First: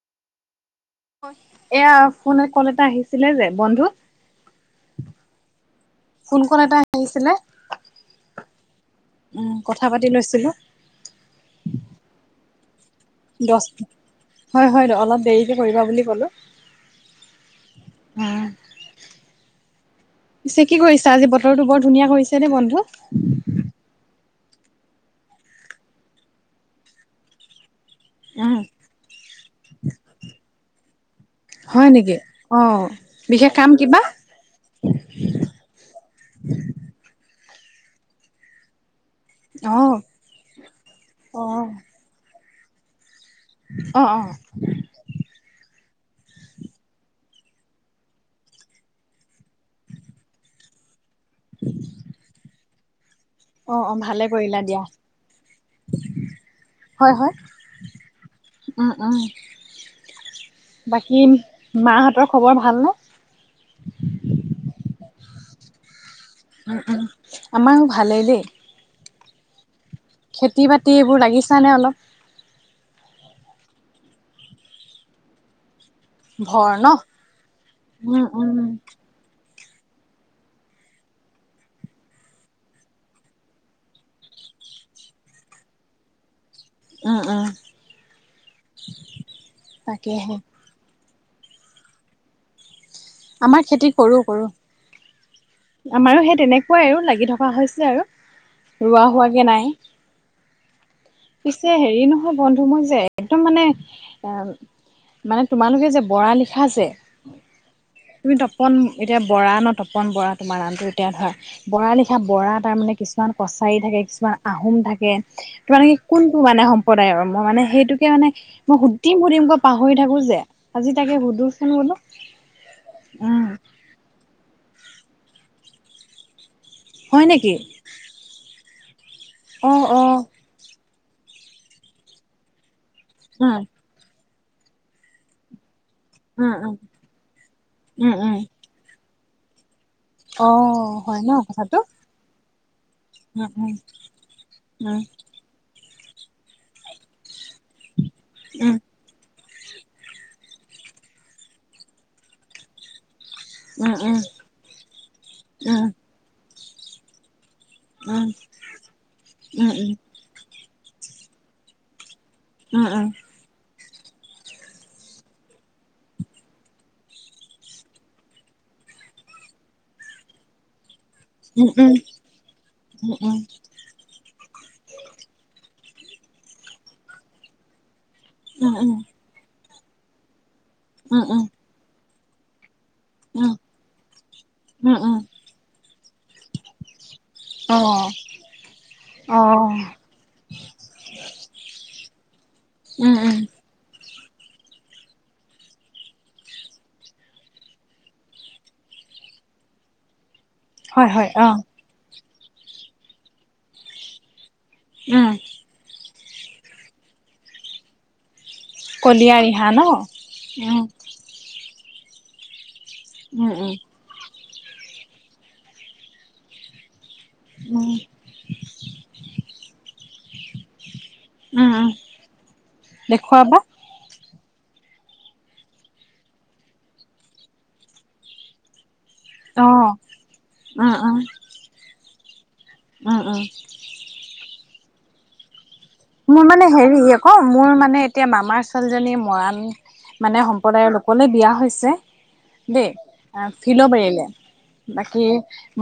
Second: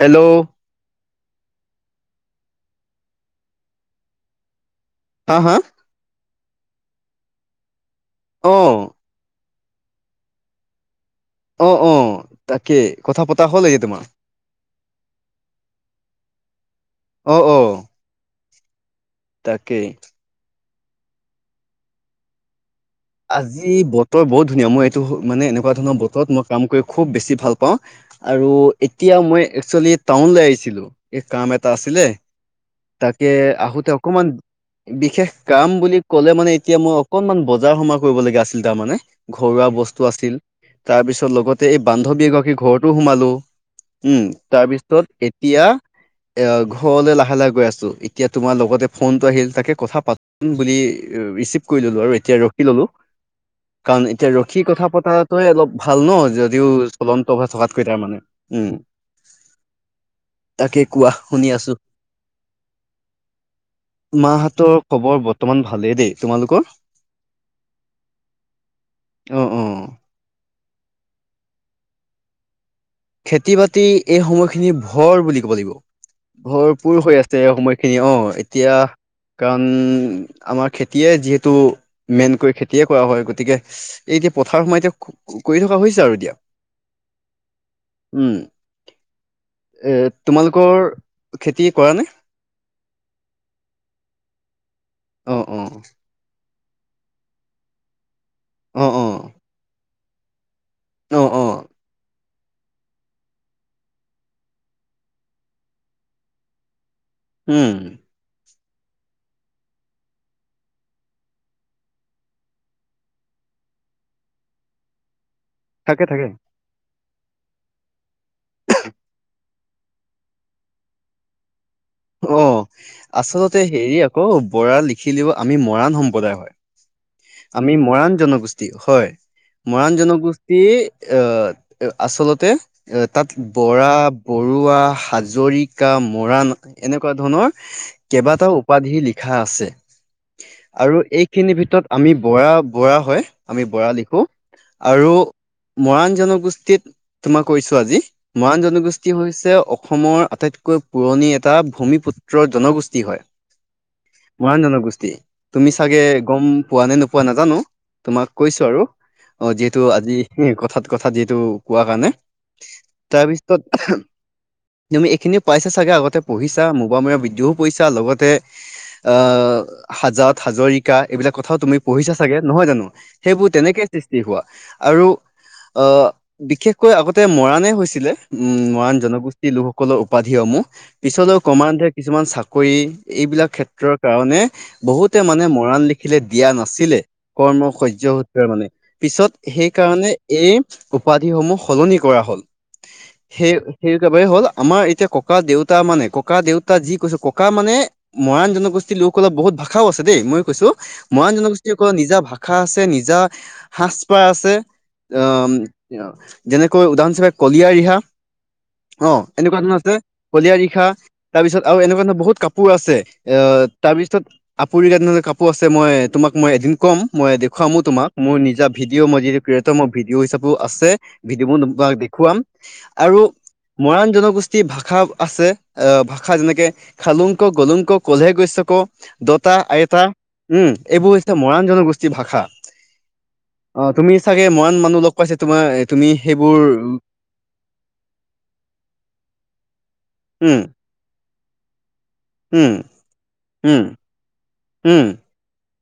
Hello? এইয়া ফোনত call এটা আহিছিলে যে বন্ধু। হা হা? ফোন ক'ল এটা আহিছিলে। অ'। উম, কথা পাতি লৈছিলোঁ। অ', অ'। তাকে, কথা প দচ হয়, হয়, অলপ দেৰিকৈ কৰিবা বুলি কলোঁ। অ', অ'। উম। তাকেই। পিছে কি কৰিছা? আজি বতৰটো বৰ ধুনীয়া কৰিছে দেই বন্ধু। আজি বতৰ বহুত ধুনীয়া। মই এইটো মানে এনেকুৱা ধৰণৰ বতৰত মই কাম কৰি খুব বেছি ভাল পাওঁ। আৰু উম এতিয়া মই একচুৱেলি টাউনলৈ আহিছিলোঁ, এই কাম এটা হয় আছিলে। নেকি অ তাকে বিশেষ কাম আহোঁতে কিবা অকমান বিশেষ কাম বুলি ক'লে মানে এতিয়া মই অকনমান বজাৰ সমাৰ কৰিব লগা আছিল তাৰমানে। ঘৰুৱা অ বস্তু আছিল, তাৰপিছত অ লগতে বান্ধৱী এগৰাকী ঘৰতো সোমালো। অ অ উম, তাৰপিছত এতিয়া এ ঘৰলৈ লাহে লাহে গৈ আছোঁ, এতিয়া তোমাৰ লগতে ফোনটো আহি আছে। তাকে কথা পাতিম বুলি ৰিচিভ কৰি ললোঁ আৰু এতিয়া ৰখি ললোঁ। অ অ কাৰণ ভালে এতিয়া কৰিলা ৰখি দিয়া কথা পতাটোৱে অলপ ভাল ন' যদিও হয় হয় চলন্ত হৈ থকাতকৈ তাৰমানে। উম, উম। তাকে কোৱা বাকী, শুনি আছো মাহঁতৰ খবৰ ভাল নে? মাহতৰ খবৰ বৰ্তমান ভালেই দেই। তোমালোকৰ উম, উম, আমাৰ ভালেই দেই। অ'অ' খেতি-বাতি এইবোৰ লাগিছানে অলপ? খেতি-বাতি এই সময়খিনি ভৰ বুলি ক'ব লাগিব। ভৰ ন ভৰপুৰ হৈ আছে সময়খিনি উম অ' উম এতিয়া কাৰণ আমাৰ খেতিয়ে যিহেতু মেইনকৈ খেতিয়ে কৰা হয় গতিকে এই এতিয়া পথাৰ সময় এতিয়া কৰি থকা হৈছে আৰু এতিয়া। উম, উম। উম, এ তাকেহে তোমালোকৰ খেতি কৰা নে? আমাৰ খেতি কৰো, কৰো অ', অ', আমাৰো সেই তেনেক তেনেকোৱাই আৰু লাগি থকা হৈছে আৰু অ', ৰোৱা অ', হোৱাকৈ নাই। অ', অ', পিছে হেৰি নহয় বন্ধু মই যে একদম মানে এ মানে তোমালোকে যে বৰা লিখা যে উম, তুমি তপন এতিয়া বৰা ন' তপন বৰা তোমাৰ আনটো এতিয়া ধৰা বৰা লিখা বৰা তাৰমানে কিছুমান কছাৰী থাকে, কিছুমান আহোম থাকে তোমালোকে থাকে কি থাকে। কি মানে সম্প্ৰদায়ৰ মই মানে সেইটোকে মানে মই সুধিম, সুধিম কৈ পাহৰি থাকো যে আজি তাকে সুধোচোন বোলো। অ' উম আচলতে হেৰি আকৌ বৰা লিখিলেও আমি মৰাণ সম্প্ৰদায় হয়। হয় নেকি আমি মৰাণ জনগোষ্ঠী হয়, অ মৰাণ অ জনগোষ্ঠী তি আচলতে এ তাত উম বৰা বৰুৱা, হাজৰিকা, মৰাণ উম উম এনেকুৱা ধৰণৰ উম উম। কেইবাটাও উপাধি লিখা আছে অ আৰু হয় ন এইখিনিৰ কথাটো। ভিতৰত আমি বৰা বৰা হয় উম আমি উম বৰা লিখো আৰু মৰাণ জনগোষ্ঠ তোমাক কৈছো আজি মৰাণ জনগোষ্ঠী হৈছে অসমৰ আটাইতকৈ পুৰণি এটা ভূমিপুত্ৰৰ জনগোষ্ঠী হয়। উম, উম। মৰাণ জনগোষ্ঠী তুমি উম ছাগে গ'ম পোৱা নে নোপোৱা নাজানো। তোমাক কৈছো আৰু অ' উম উম যিহেতু আজি এ কথাত, কথাত যিটো কোৱা কাৰণে উম তাৰপিছত তুমি এইখিনিও পাইছা ছাগে আগতে পঢ়িছা মোগমই বিদ্যহও কৰিছা লগতে আহ হাজাদ, হাজৰিকা এইবিলাক কথাও উম উম তুমি পঢ়িছা উম চাগে নহয় জানো উম উম উম উম উম উম সেইবোৰ উম তেনেকে সৃষ্টি হোৱা আৰু আহ বিশেষকৈ আগতে মৰাণে হৈছিলে। উম, মৰান জনগোষ্ঠী লোকসকলৰ উপাধিসমূহ পিছলৈও ক্ৰমান্ধে কিছুমান চাকৰি উম এইবিলাক ক্ষেত্ৰৰ কাৰণে উম উম বহুতে মানে মৰাণ লিখিলে দিয়া নাছিলে। কৰ্মৰ অ সহ্য সূত্ৰে মানে। অ পিছত সেইকাৰণে এই উপাধিসমূহ সলনি কৰা হল। উম, উম। সেই সেই একেবাৰে হ'ল আমাৰ এতিয়া ককা-দেউতা মানে ককা-দেউতা যি কৈছে ককা মানে মৰাণ জনগোষ্ঠীৰ লোকসকলপ বহুত ভাষাও আছে দেই মইো কৈছো। হয় হয় মৰাণ অ জনগোষ্ঠী সকলৰ নিজা ভাষা আছে নিজা সাজ পাৰ আছে। উম আহ যেনেকৈ উদাহৰণস্বৰুপে কলিয়া ৰিহা। কলীয়া অ' এনেকুৱা ৰিহা ন। ধৰণৰ আছে কলিয়া উম ৰিহা তাৰ পিছত আৰু এনেকুৱা ধৰণৰ বহুত কাপোৰ আছে, উম আহঁ উম। তাৰ পিছত আপুৰুগীয়া দিনৰ কাপোৰ। কাপোৰ আছে মই তোমাক মই এদিন কম মই দেখাৱামো উম তোমাক মোৰ নিজা ভিডিঅ' মাজেদি যিহেতু মোৰ ভিডিঅ' হিচাপেও আছে ভিডিঅ' উম উম বোৰ দেখুৱাম আৰু দেখুৱাবা মৰাণ জনগোষ্ঠীৰ ভাষা আছে আহঁ ভাষা যেনেকে খালোং ক গলোং ক কলে গৈছে ক' দতা অ। আইতা উম, এইবোৰ হৈছে মৰাণ জনগোষ্ঠীৰ ভাষা। উম, উম অ' তুমি চাগে মৰাণ মানুহ লগত কৈছে তোমাৰ তুমি মোৰ সেইবোৰ মানে হেৰি আকৌ, মোৰ মানে এতিয়া মামাৰ ছোৱালীজনী মৰাণ মানে উম সম্প্ৰদায়ৰ লোকলে বিয়া হৈছে, উম দেই। আ উম ফিলবাৰীলে উম বাকী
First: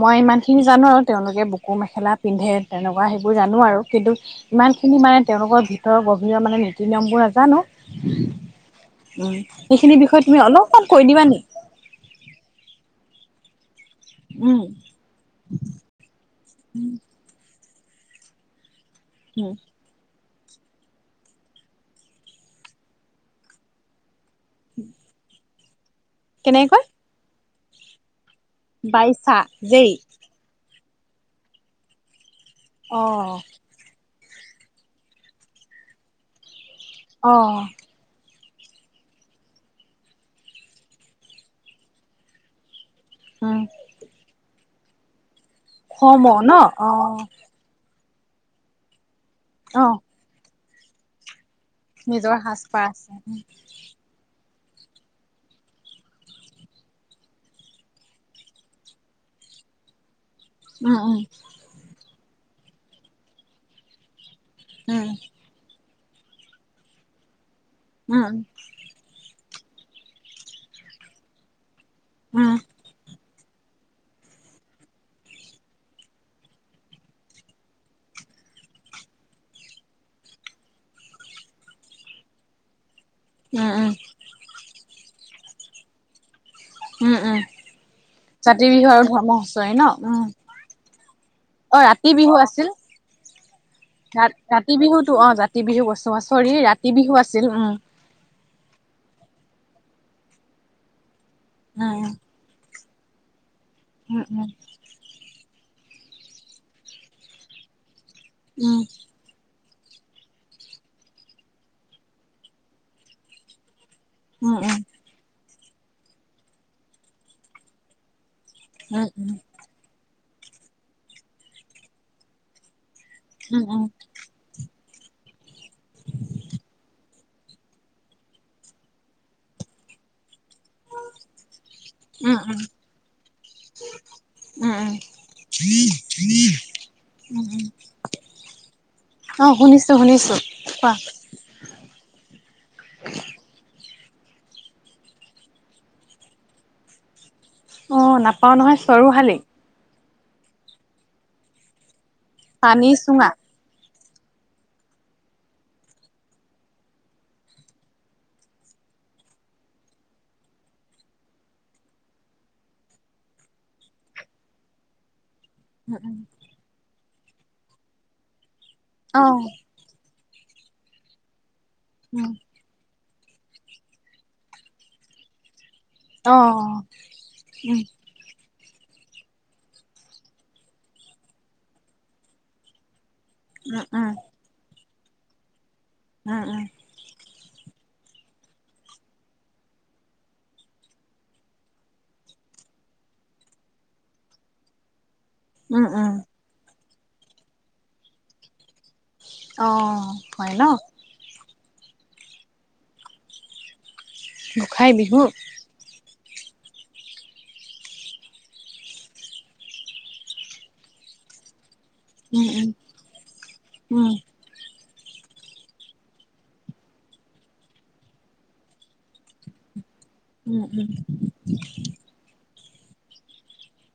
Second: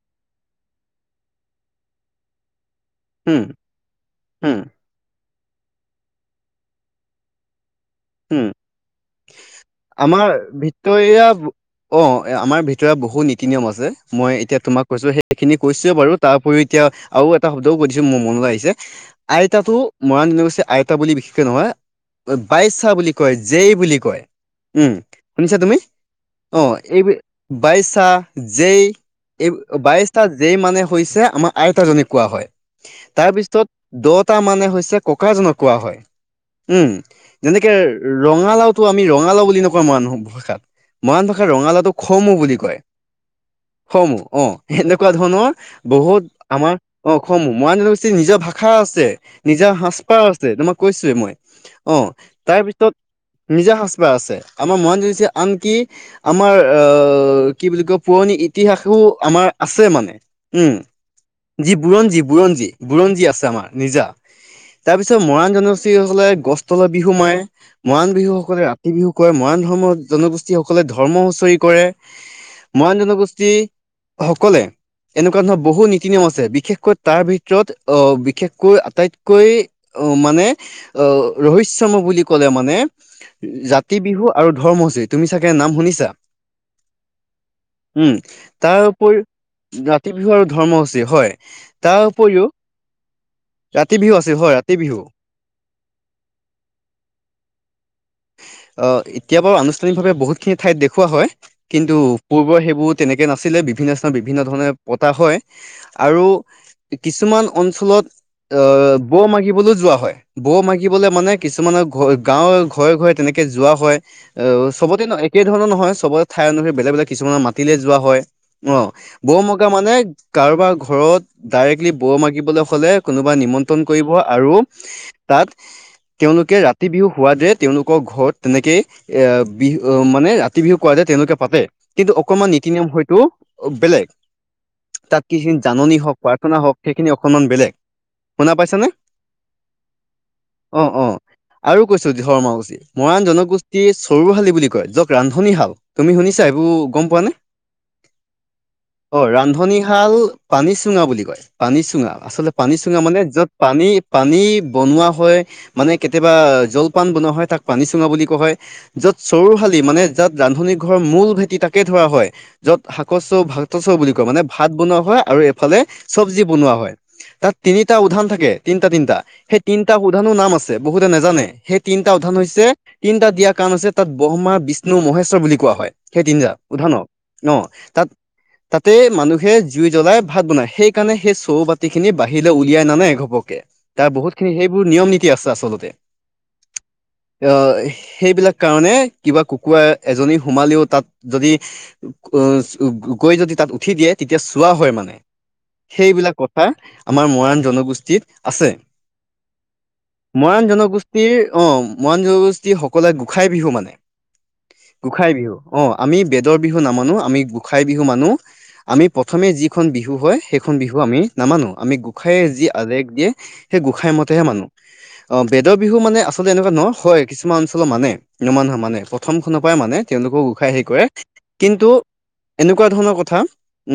মই ইমান খিনি জানো আৰু, তেওঁলোকে বুকু মেখেলা পিন্ধে তেনেকুৱা সেইবোৰ উম জানো আৰু, কিন্তু হুম, ইমান যিখিনি মানে, তেওঁলোকৰ ভিতৰৰ গভীৰ মানে নীতি-নিয়মবোৰ নাজানো। হুম। উম, সেইখিনি বিষয়ে আমাৰ তুমি অলপমান কৈ দিবা ভিতৰীয়া নেকি অ', আমাৰ ভিতৰত বহুত নীতি-নিয়ম আছে, মই এতিয়া উম তোমাক কৈছো, সেই সেইখিনি কৈছোৱে বাৰু, তাৰ উপৰিও এতিয়া আৰু এটা শব্দও কৈ দিছো মোৰ মনলৈ আহিছে উম আইতাতো মৰাণ জনগোষ্ঠী আইতা বুলি বিশেষকে নকয় বাইছা বুলি কয়, জেই বুলি কয়। উম, শুনিছা তুমি অ কেনেকৈ এই বাইশাহ জেই, বাইচা এই যেই বাইচ জেই মানে হৈছে, আমাৰ আইতাজনীক কোৱা হয় অ তাৰ পিছত দ'তা মানে হৈছে, ককাজনক কোৱা হয় উম অ যেনেকে ৰঙালাওটো আমি ৰঙালাও বুলি নকওঁ মৰাণ ভাষাত। মৰাণ ভাষাত ৰঙালাউটো খমউ বুলি কয়। হয় খমউ, অ এনেকুৱা ধৰণৰ সম ন বহুত আমাৰ অ খমউ মৰাণ জনগোষ্টি নিজৰ ভাষা আছে, নিজৰ অ সাজপাৰ আছে, তোমাক কৈছোৱে মই। অ', নিজৰ সাজপাৰ তাৰপিছত আছে। নিজা সাজপাৰ আছে, আমাৰ মৰাণ জনগোষ্ঠী আনকি আমাৰ আহ, কি বুলি কয়, পুৰণি ইতিহাসো আমাৰ আছে মানে। উম, যি বুৰঞ্জী, বুৰঞ্জী, বুৰঞ্জী আছে আমাৰ নিজা। তাৰ পিছত উম মৰাণ জনগেষ্টিসকলে গছ তলত বিহু মাৰে, মৰাণ উম বিহু সকলে ৰা ৰাতি বিহু কৰে, মৰাণ ধৰ্ম জনগোষ্ঠীসকলে ধৰ্ম হুঁচৰি কৰে। উম মৰাণ জনগোষ্ঠী সকলে এনেকুৱা ধৰণৰ বহুত নীতি-নিয়ম আছে, বিশেষকৈ তাৰ ভিতৰত, আহ বিষেশকৈ আটাইতকৈ অ মানে অ ৰৈ ৰহস্যময় বুলি ক'লে মানে, উম উম জাতি বিহু আৰু ধৰ্ম হুঁচৰি তুমি চাগে নাম শুনিছা। উম, উম। উম, ৰাতি তাৰ বিহু আৰু উপৰি ধৰ্ম হুঁচৰি ন ৰাতি উম, বিহু আৰু ধৰ্ম হুঁচৰি হয়। অ' তাৰ ৰাতি বিহু উপৰিও আছিল। ৰাতি বিহু ৰাত আছে হয়, ৰাতি বিহু। বিহুতো অ' ৰাতি বিহু বস্তু, চৰি ৰাতি বিহু আছিল উম। আহ, এতিয়া বাৰু আনুষ্ঠানিকভাৱে বহুতখিনি ঠাইত দেখুওৱা হয়, কিন্তু উম পূৰ্বৰ সেইবোৰত তেনেকে নাছিলে, বিভিন্ন স্থানত বিভিন্ন উম ধৰণে পতা হয়। আৰু কিছুমান অঞ্চলত অ', বৌ মাগিবলৈ যোৱা হয়, বৌ মাগি শিকিবলে মানে, কিছুমানৰ গাঁৱৰ ঘৰে, ঘৰে তেনেকে যোৱা হয়, উম অ', উম চবতে নহয়। একে ধৰণৰ নহয়, চবৰে ঠাই অনুসৰি বেলেগ, বেলেগ কিছুমানৰ মাতিলে যোৱা হয়, অ' উম বৌ উম মানে, কাৰোবাৰ ঘৰত, ডাইৰেক্টলি বৌ মাগিবলৈ হ'লে কোনোবাই উম উম উম উম উম নিমন্ত্ৰণ কৰিব, আৰু তাত তেওঁলোকে ৰাতি বিহু হোৱাৰ দৰে, তেওঁলোকৰ ঘৰত তেনেকে এ, বিহু মানে ৰা তি বিহু কোৱা যায় তেওঁলোকে পাতে, কিন্তু উম অকণমান নীতি-নিয়ম হয়তো বেলেগ। উম তাত সেইখিনি জাননী হওঁক, প্ৰাৰ্থনা হওঁক, সেইখিনি উম অকণমান উম বেলেগ, শুনা পাইছে নে? অ', শুনিছোঁ, শুনিছোঁ, কোৱা। অ আৰু কৈছো [unintelligible] উচিত। মৰাণ জনগোষ্ঠীৰ চৰুশালী বুলি কয়, ৰান্ধনীশাল, তুমি শুনিছা, গম পোৱা নে? অ নাপাও নহয় অ', চৰুশালি ৰান্ধনীশাল পানী চুঙা বুলি কয়। পানী চুঙা আচলতে পানী চুঙা মানে য'ত পানী পানী বনোৱা হয় মানে, কেতিয়াবা জলপান বনোৱা হয় তাক পানী চুঙা বুলি কোৱা হয়। য'ত চৰুশালী মানে, য'ত ৰান্ধনী ঘৰৰ মূল ভেটি তাকে ধৰা হয়। য'ত শাকৰ চৌ ভাত চৌ বুলি কয় মানে ভাত বনোৱা হয় আৰু ফালে চব্জি বনোৱা হয়। তাত তিনিটা উধান থাকে তিনিটা তিনিটা অ সেই তিন এটা উদধানো নাম আছে বহুতে নাজানে সেই তিনিটা উম উদধান হৈছে- তিনিটা দিয়া কাৰণ আছে তাত ব্ৰহ্মা, বিষ্ণু, মহেশ্বৰ বুলি কোৱা হয়। সেই অ তিনিটা উধান ন ন উম তাত- তাতে মানুহে জুই জ্বলাই ভাত বনাই সেইকাৰণে সেই চৌ বাতি খিনি বাহিৰলৈ উলিয়াই নানে ঘপকে। উম উম তাৰ খিনি সেইবোৰ নিয়ম নীতি আছে আচলতে। উম' উম আহ' সেইবিলাক কাৰণে কিবা কুকুৰা এজনী সোমালেও তাত- যদি উ গৈ যদি তাত উঠি দিয়ে তেতিয়া চোৱা হয় মানে উম উম উম সেইবিলাক কথা আমাৰ মৰাণ জনগোষ্ঠীত আছে। অ' হয় ন মৰাণ জনগোষ্ঠীৰ অ' মৰাণ জনগোষ্ঠীৰ সকলোৱে গোঁসাই বিহু মানে। গোঁসাই বিহু অ আমি বেদৰ বিহু নামানো। আমি গোঁসাই বিহু মানো। আমি প্ৰথমে যিখন বিহু হয় সেইখন বিহু আমি নামানো। আমি গোঁসাইে উম যি আদেশ দিয়ে সেই উম গোঁসাই মতেহে মানো। অঁ বেদৰ বিহু মানে আচলতে এনেকুৱা নহয়। হয় কিছুমান অঞ্চলত মানে। কিছুমান মানুহে মানে প্ৰথম খনৰ পৰাই মানে তেওঁলোকক উম উম গোঁসাই হেৰি উম কৰে। কিন্তু এনেকুৱা ধৰণৰ কথা,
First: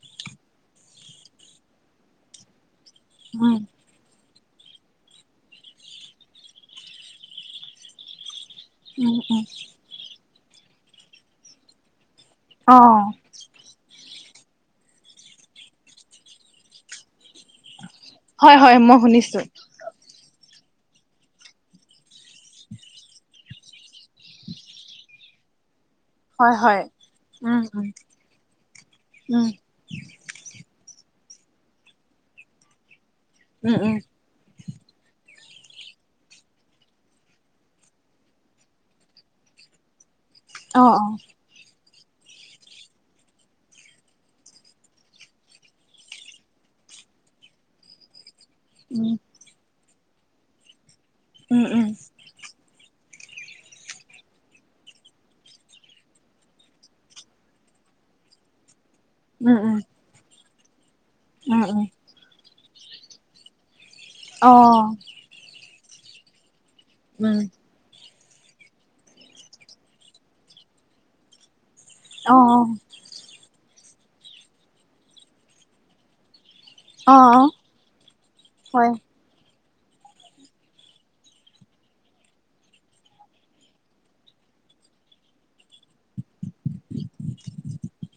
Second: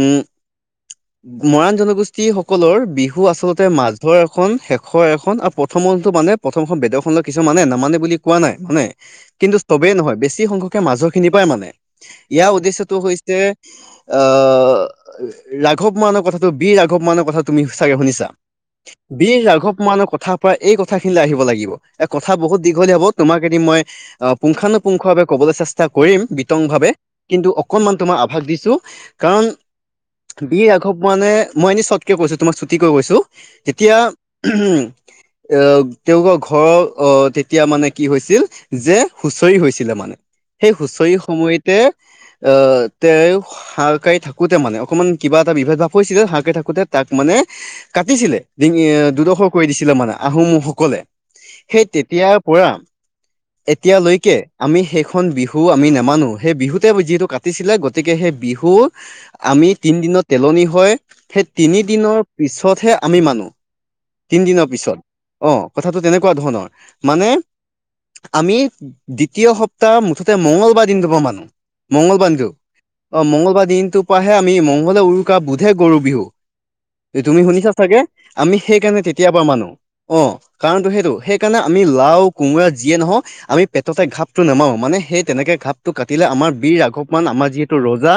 উ মৰাণ জনগোষ্ঠী সকলৰ বিহু উম আচলতে মাজৰ এখন শেষৰ এখন আৰু মানে প্ৰথমখন বেদৰখন কিছু মানে নামানে বুলি কোৱা নাই। মানে, উম উম কিন্তু চবেই নহয় বেছি সংখ্যকে মাজৰখিনি পাই মানে। ইয়াৰ অ উদ্দেশ্যতটো হৈছে। আহ' ৰাঘৱ মানৰ কথাটো বিৰ ৰাঘৱ মানৰ কথা তুমি চাগৈ শুনিছা। হয় হয় মই বিৰ শুনিছো ৰাঘৱ মৰাণৰ কথা কথাৰ পৰা এই কথাখিনিলৈ আহিব লাগিব এ কথা বহুত দীঘলীয়া হ'ব। তোমাক এদিন মই অ' পুংখানুপুংখভাৱে বাবে ক'লৈ চেষ্টা- কৰিম হয় হয় বিতংভাৱে কিন্তু উম উম অকনমান তোমাৰ আভাস দিছোঁ। উম কাৰণ- বিৰ ৰাঘৱ মৰাণে, মই এনেই চটকে কৈছোঁ তোমাক ছুটি কৈ কৈছোঁ, উম উম যেতিয়া- উ এ তেওঁলোকৰ ঘৰৰ অ' তেতিয়া মানে কি হৈছিল যে হুচৰি হৈছিলে মানে, সেই অ', অ', হুঁচৰি সময়ত তে আহ তেওঁ হাকাৰি থাকোতে মানে, অকমান কিবা এটা বিভেদ ভাৱ কৰিছিলে হাকাৰি থাকোতে তাক মানে কাটিছিলে। ডিঙি উম। দুদখৰ কৰি দিছিলে মানে আহোম সকলে উম সেই উম তেতিয়াৰ পৰা- [unintelligible] এতিয়ালৈকে আমি সেইখন বিহু আমি নামানোঁ, সেই বিহুতে যিহেতু কাটিছিলে- গতিকে সেই বিহু উম আমি উম তিনিদিনৰ তেলনি হয়, সেই উম তিনি উম দিনৰ পিছতহে আমি মানো। তিনি অ দিনৰ পিছত অহ' কথাটো তেনেকুৱা ধৰণৰ মানে উম। আমি দ্বিতীয় সপ্তাহ মুঠতে মঙ্গলবাৰ দিনটো পৰা মানো। মঙ্গলবাৰ অ', দিনটোৰ, অ', অ' মঙ্গলবাৰ দিনটোৰ পৰাহে আমি মংগলে উৰুকা বোধে গৰু বিহু। অ', অ তুমি শুনিছা চাগে আমি সেই হয়। কাৰণে তেতিয়াবা মানো অঁ। কাৰণটো সেইটো, সেইকাৰণে আমি লাও কোমোৰা যিয়ে নহওঁক পেটতে ঘাপটো নেমাৰো মানে সেই তেনেকে ঘাপটো কাটিলে আমাৰ বীৰ ৰাঘৱ মৰাণ আমাৰ যিহেতু ৰজা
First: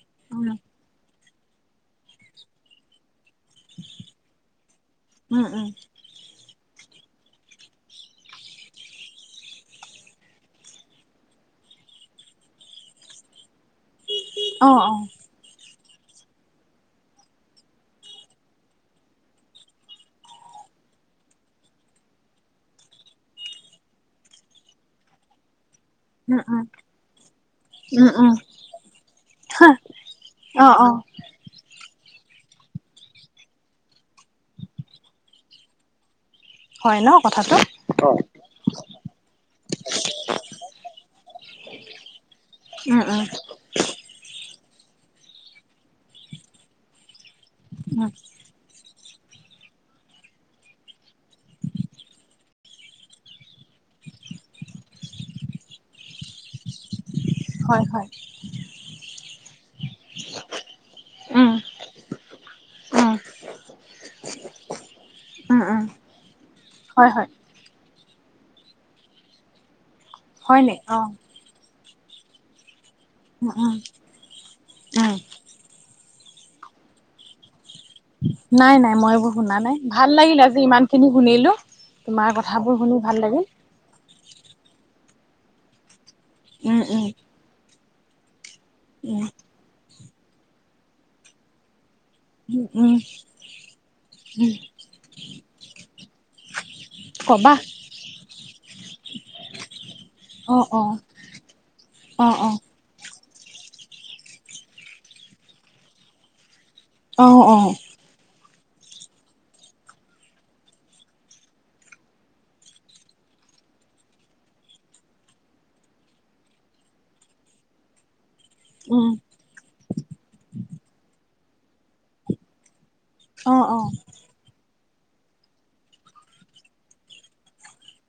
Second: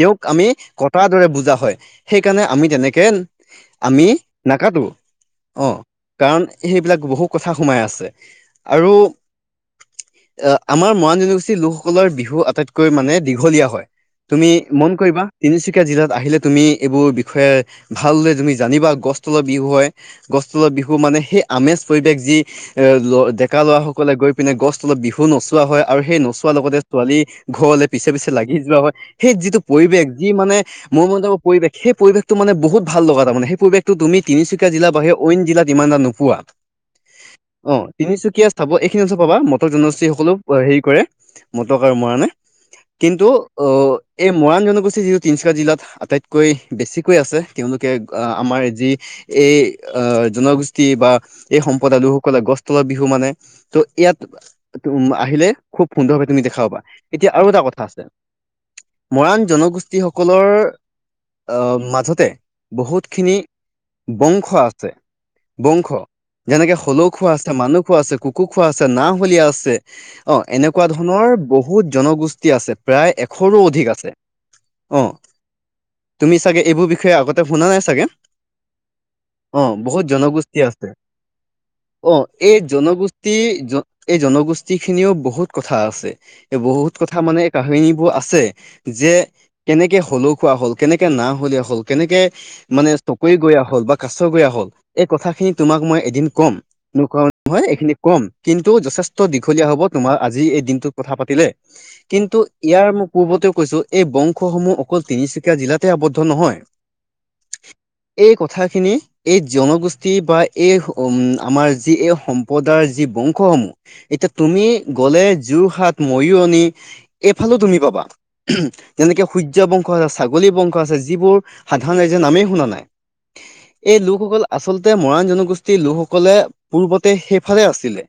তেওঁক উম আমি উম। কটাৰ দৰে বুজা হয়, সেইকাৰণে আমি তেনেকে আমি নাকাটো উম অঁ। কাৰণ সেইবিলাক বহু কথা সোমাই আছে আৰু আহ আমাৰ মৰাণ জনগোষ্ঠীৰ লোকসকলৰ বিহু আটাইতকৈ মানে দীঘলীয়া হয়। তুমি অ', ম'ন অ'। কৰিবা তিনিচুকীয়া জিলাত আহিলে তুমি এইবোৰ বিষয়ে ভাললৈ তুমি জানিবা গছ তলৰ বিহু হয় গছ গছ তলৰ বিহু মানে সেই আমেজ পৰিৱেশ যি ডেকা ল'ৰা সকলে গৈ পিনে গছ তলত বিহু নচোৱা হয় আৰু সেই উম নচোৱাৰ উম লগতে ছোৱালী ঘৰলে পিছে উম পিছে উম। লাগি যোৱা হয়। সেই যিটো হা পৰিৱেশ যি মানে অ', অ', মোৰ মতে পৰিৱেশ, সেই পৰিৱেশটো মানে বহুত ভাল লগা তাৰ মানে, সেই পৰিৱেশটো তুমি তিনিচুকীয়া জিলা বাহিৰে অইন জিলাত ইমান এটা নোপোৱা। হয় ন কথা অঁ তিনিচুকীয়া চাব এইখিনিটো পাবা মটক জনগোষ্ঠী সকলো হেৰি কৰে। মটক আৰু মৰাণে। উম। উম কিন্তু এই মৰাণ জনগোষ্ঠী যিটো তিনিচুকীয়া জিলাত আটাইতকৈ বেছিকৈ আছে। তেওঁলোকে উম। অ আমাৰ যি এই আহ জনগোষ্ঠী বা এই সম্প্ৰদায়টো সকলে গছ তলৰ বিহু মানে, ত ইয়াত তম আহিলে খুব সুন্দৰভাৱে তুমি দেখা পাবা, এতিয়া আৰু এটা হয় কথা আছে হয়। মৰাণ জনগোষ্ঠী সকলৰ উম অহ মাজতে উম বহুতখিনি বংশ আছে, উম উম। বংশ যেনেকে হলৌ হয় হয়, খোৱা আছে, মানুহ খোৱা আছে কুক কো খোৱা, আছে নাও হলিয়া আছে অঁ, হয় নি? এনেকুৱা অ'। ধৰণৰ বহুত জনগোষ্ঠী আছে প্ৰায় এক উম শৰো উম অধিক আছে, অঁ, উম। তুমি চাগে এইবোৰ বিষয়ে আগতে শুনা নাই চাগে। নাই নাই মই এইবোৰ শুনা অ' নাই, বহুত ভাল লাগিল জনগোষ্ঠী আজি আছে। ইমান খিনি শুনিলো, অ তোমাৰ এই কথাবোৰ শুনি ভাল জনগোষ্ঠী লাগিল। জ এই জনগোষ্ঠী খিনিও বহুত কথা আছে, এই উম বহুত উম কথা মানে কাহানীবোৰ আছে, যে উম কেনেকে হলৌ খোৱা হ'ল, কেনেকে না হলিয়া হ'ল, কেনেকে উম মানে উম চকৰি গঞা হ'ল বা কাছ গঞা উম। হ'ল, এই কথাখিনি তোমাক মই এদিন ক'ম। [unintelligible] ক'বা হয় এইখিনি ক'ম, কিন্তু যথেষ্ট দীঘলীয়া হ'ব তোমাৰ আজি এই অ', অ', দিনটোত কথা পাতিলে, অ', অ', কিন্তু ইয়াৰ পূৰ্বতেও কৈছো, এই বংশসমূহ অকল তিনিচুকীয়া জিলাতে আৱদ্ধ নহয়। অ', অ'। এই কথাখিনি এই জনগোষ্ঠী বা এই উম' আমাৰ যি এই সম্পদৰ যি বংশসমূহ এতিয়া তুমি গ'লে যোৰহাট, মৰীয়নি এইফালে তুমি পাবা। উম, যেনেকে সূৰ্য বংশ আছে, ছাগলী বংশ আছে যিবোৰ সাধাৰণ ৰাইজে নামে শুনা নাই। অ', অ', এই লোকসকল আচলতে মৰাণ জনগোষ্ঠী লোকসকলে পূৰ্বতে সেইফালে আছিলে।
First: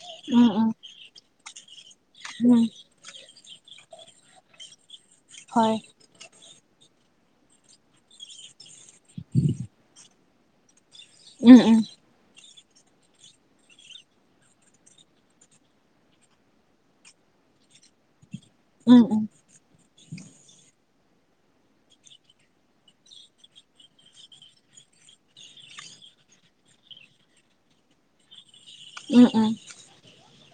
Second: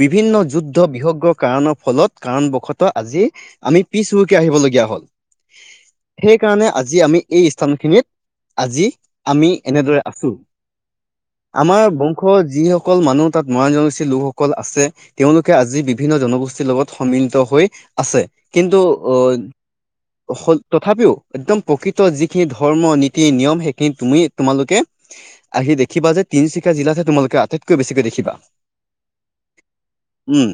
বিভিন্ন উম, উম, যুদ্ধ বিহগ্ৰ কাৰণৰ ফ'লত উম, কাৰণবশত আজি আমি পিছ হূহুকি আহিব লগীয়া হ'ল। হয়। সেইকাৰণে আজি আমি এই স্থান খিনিত, আজি আমি এনেদৰে আছো। উম, উম, আমাৰ বংশৰ যিসকল মানুহ তাত মৰাণ জনগোষ্ঠী লোকসকল আছে। তেওঁলোকে আজি বিভিন্ন জনগোষ্ঠীৰ লগত সমিলত হৈ আছে। কিন্তু উম, উম, তথাপিও একদম প্ৰকৃত যিখিনি ধৰ্ম নীতি নিয়ম সেইখিনি তুমি তোমালোকে আহি দেখিবা যে, তিনচুকীয়া জিলাতে হে তোমালোকে আটাইতকৈ বেছিকে দেখিবা। উম, উম। উম।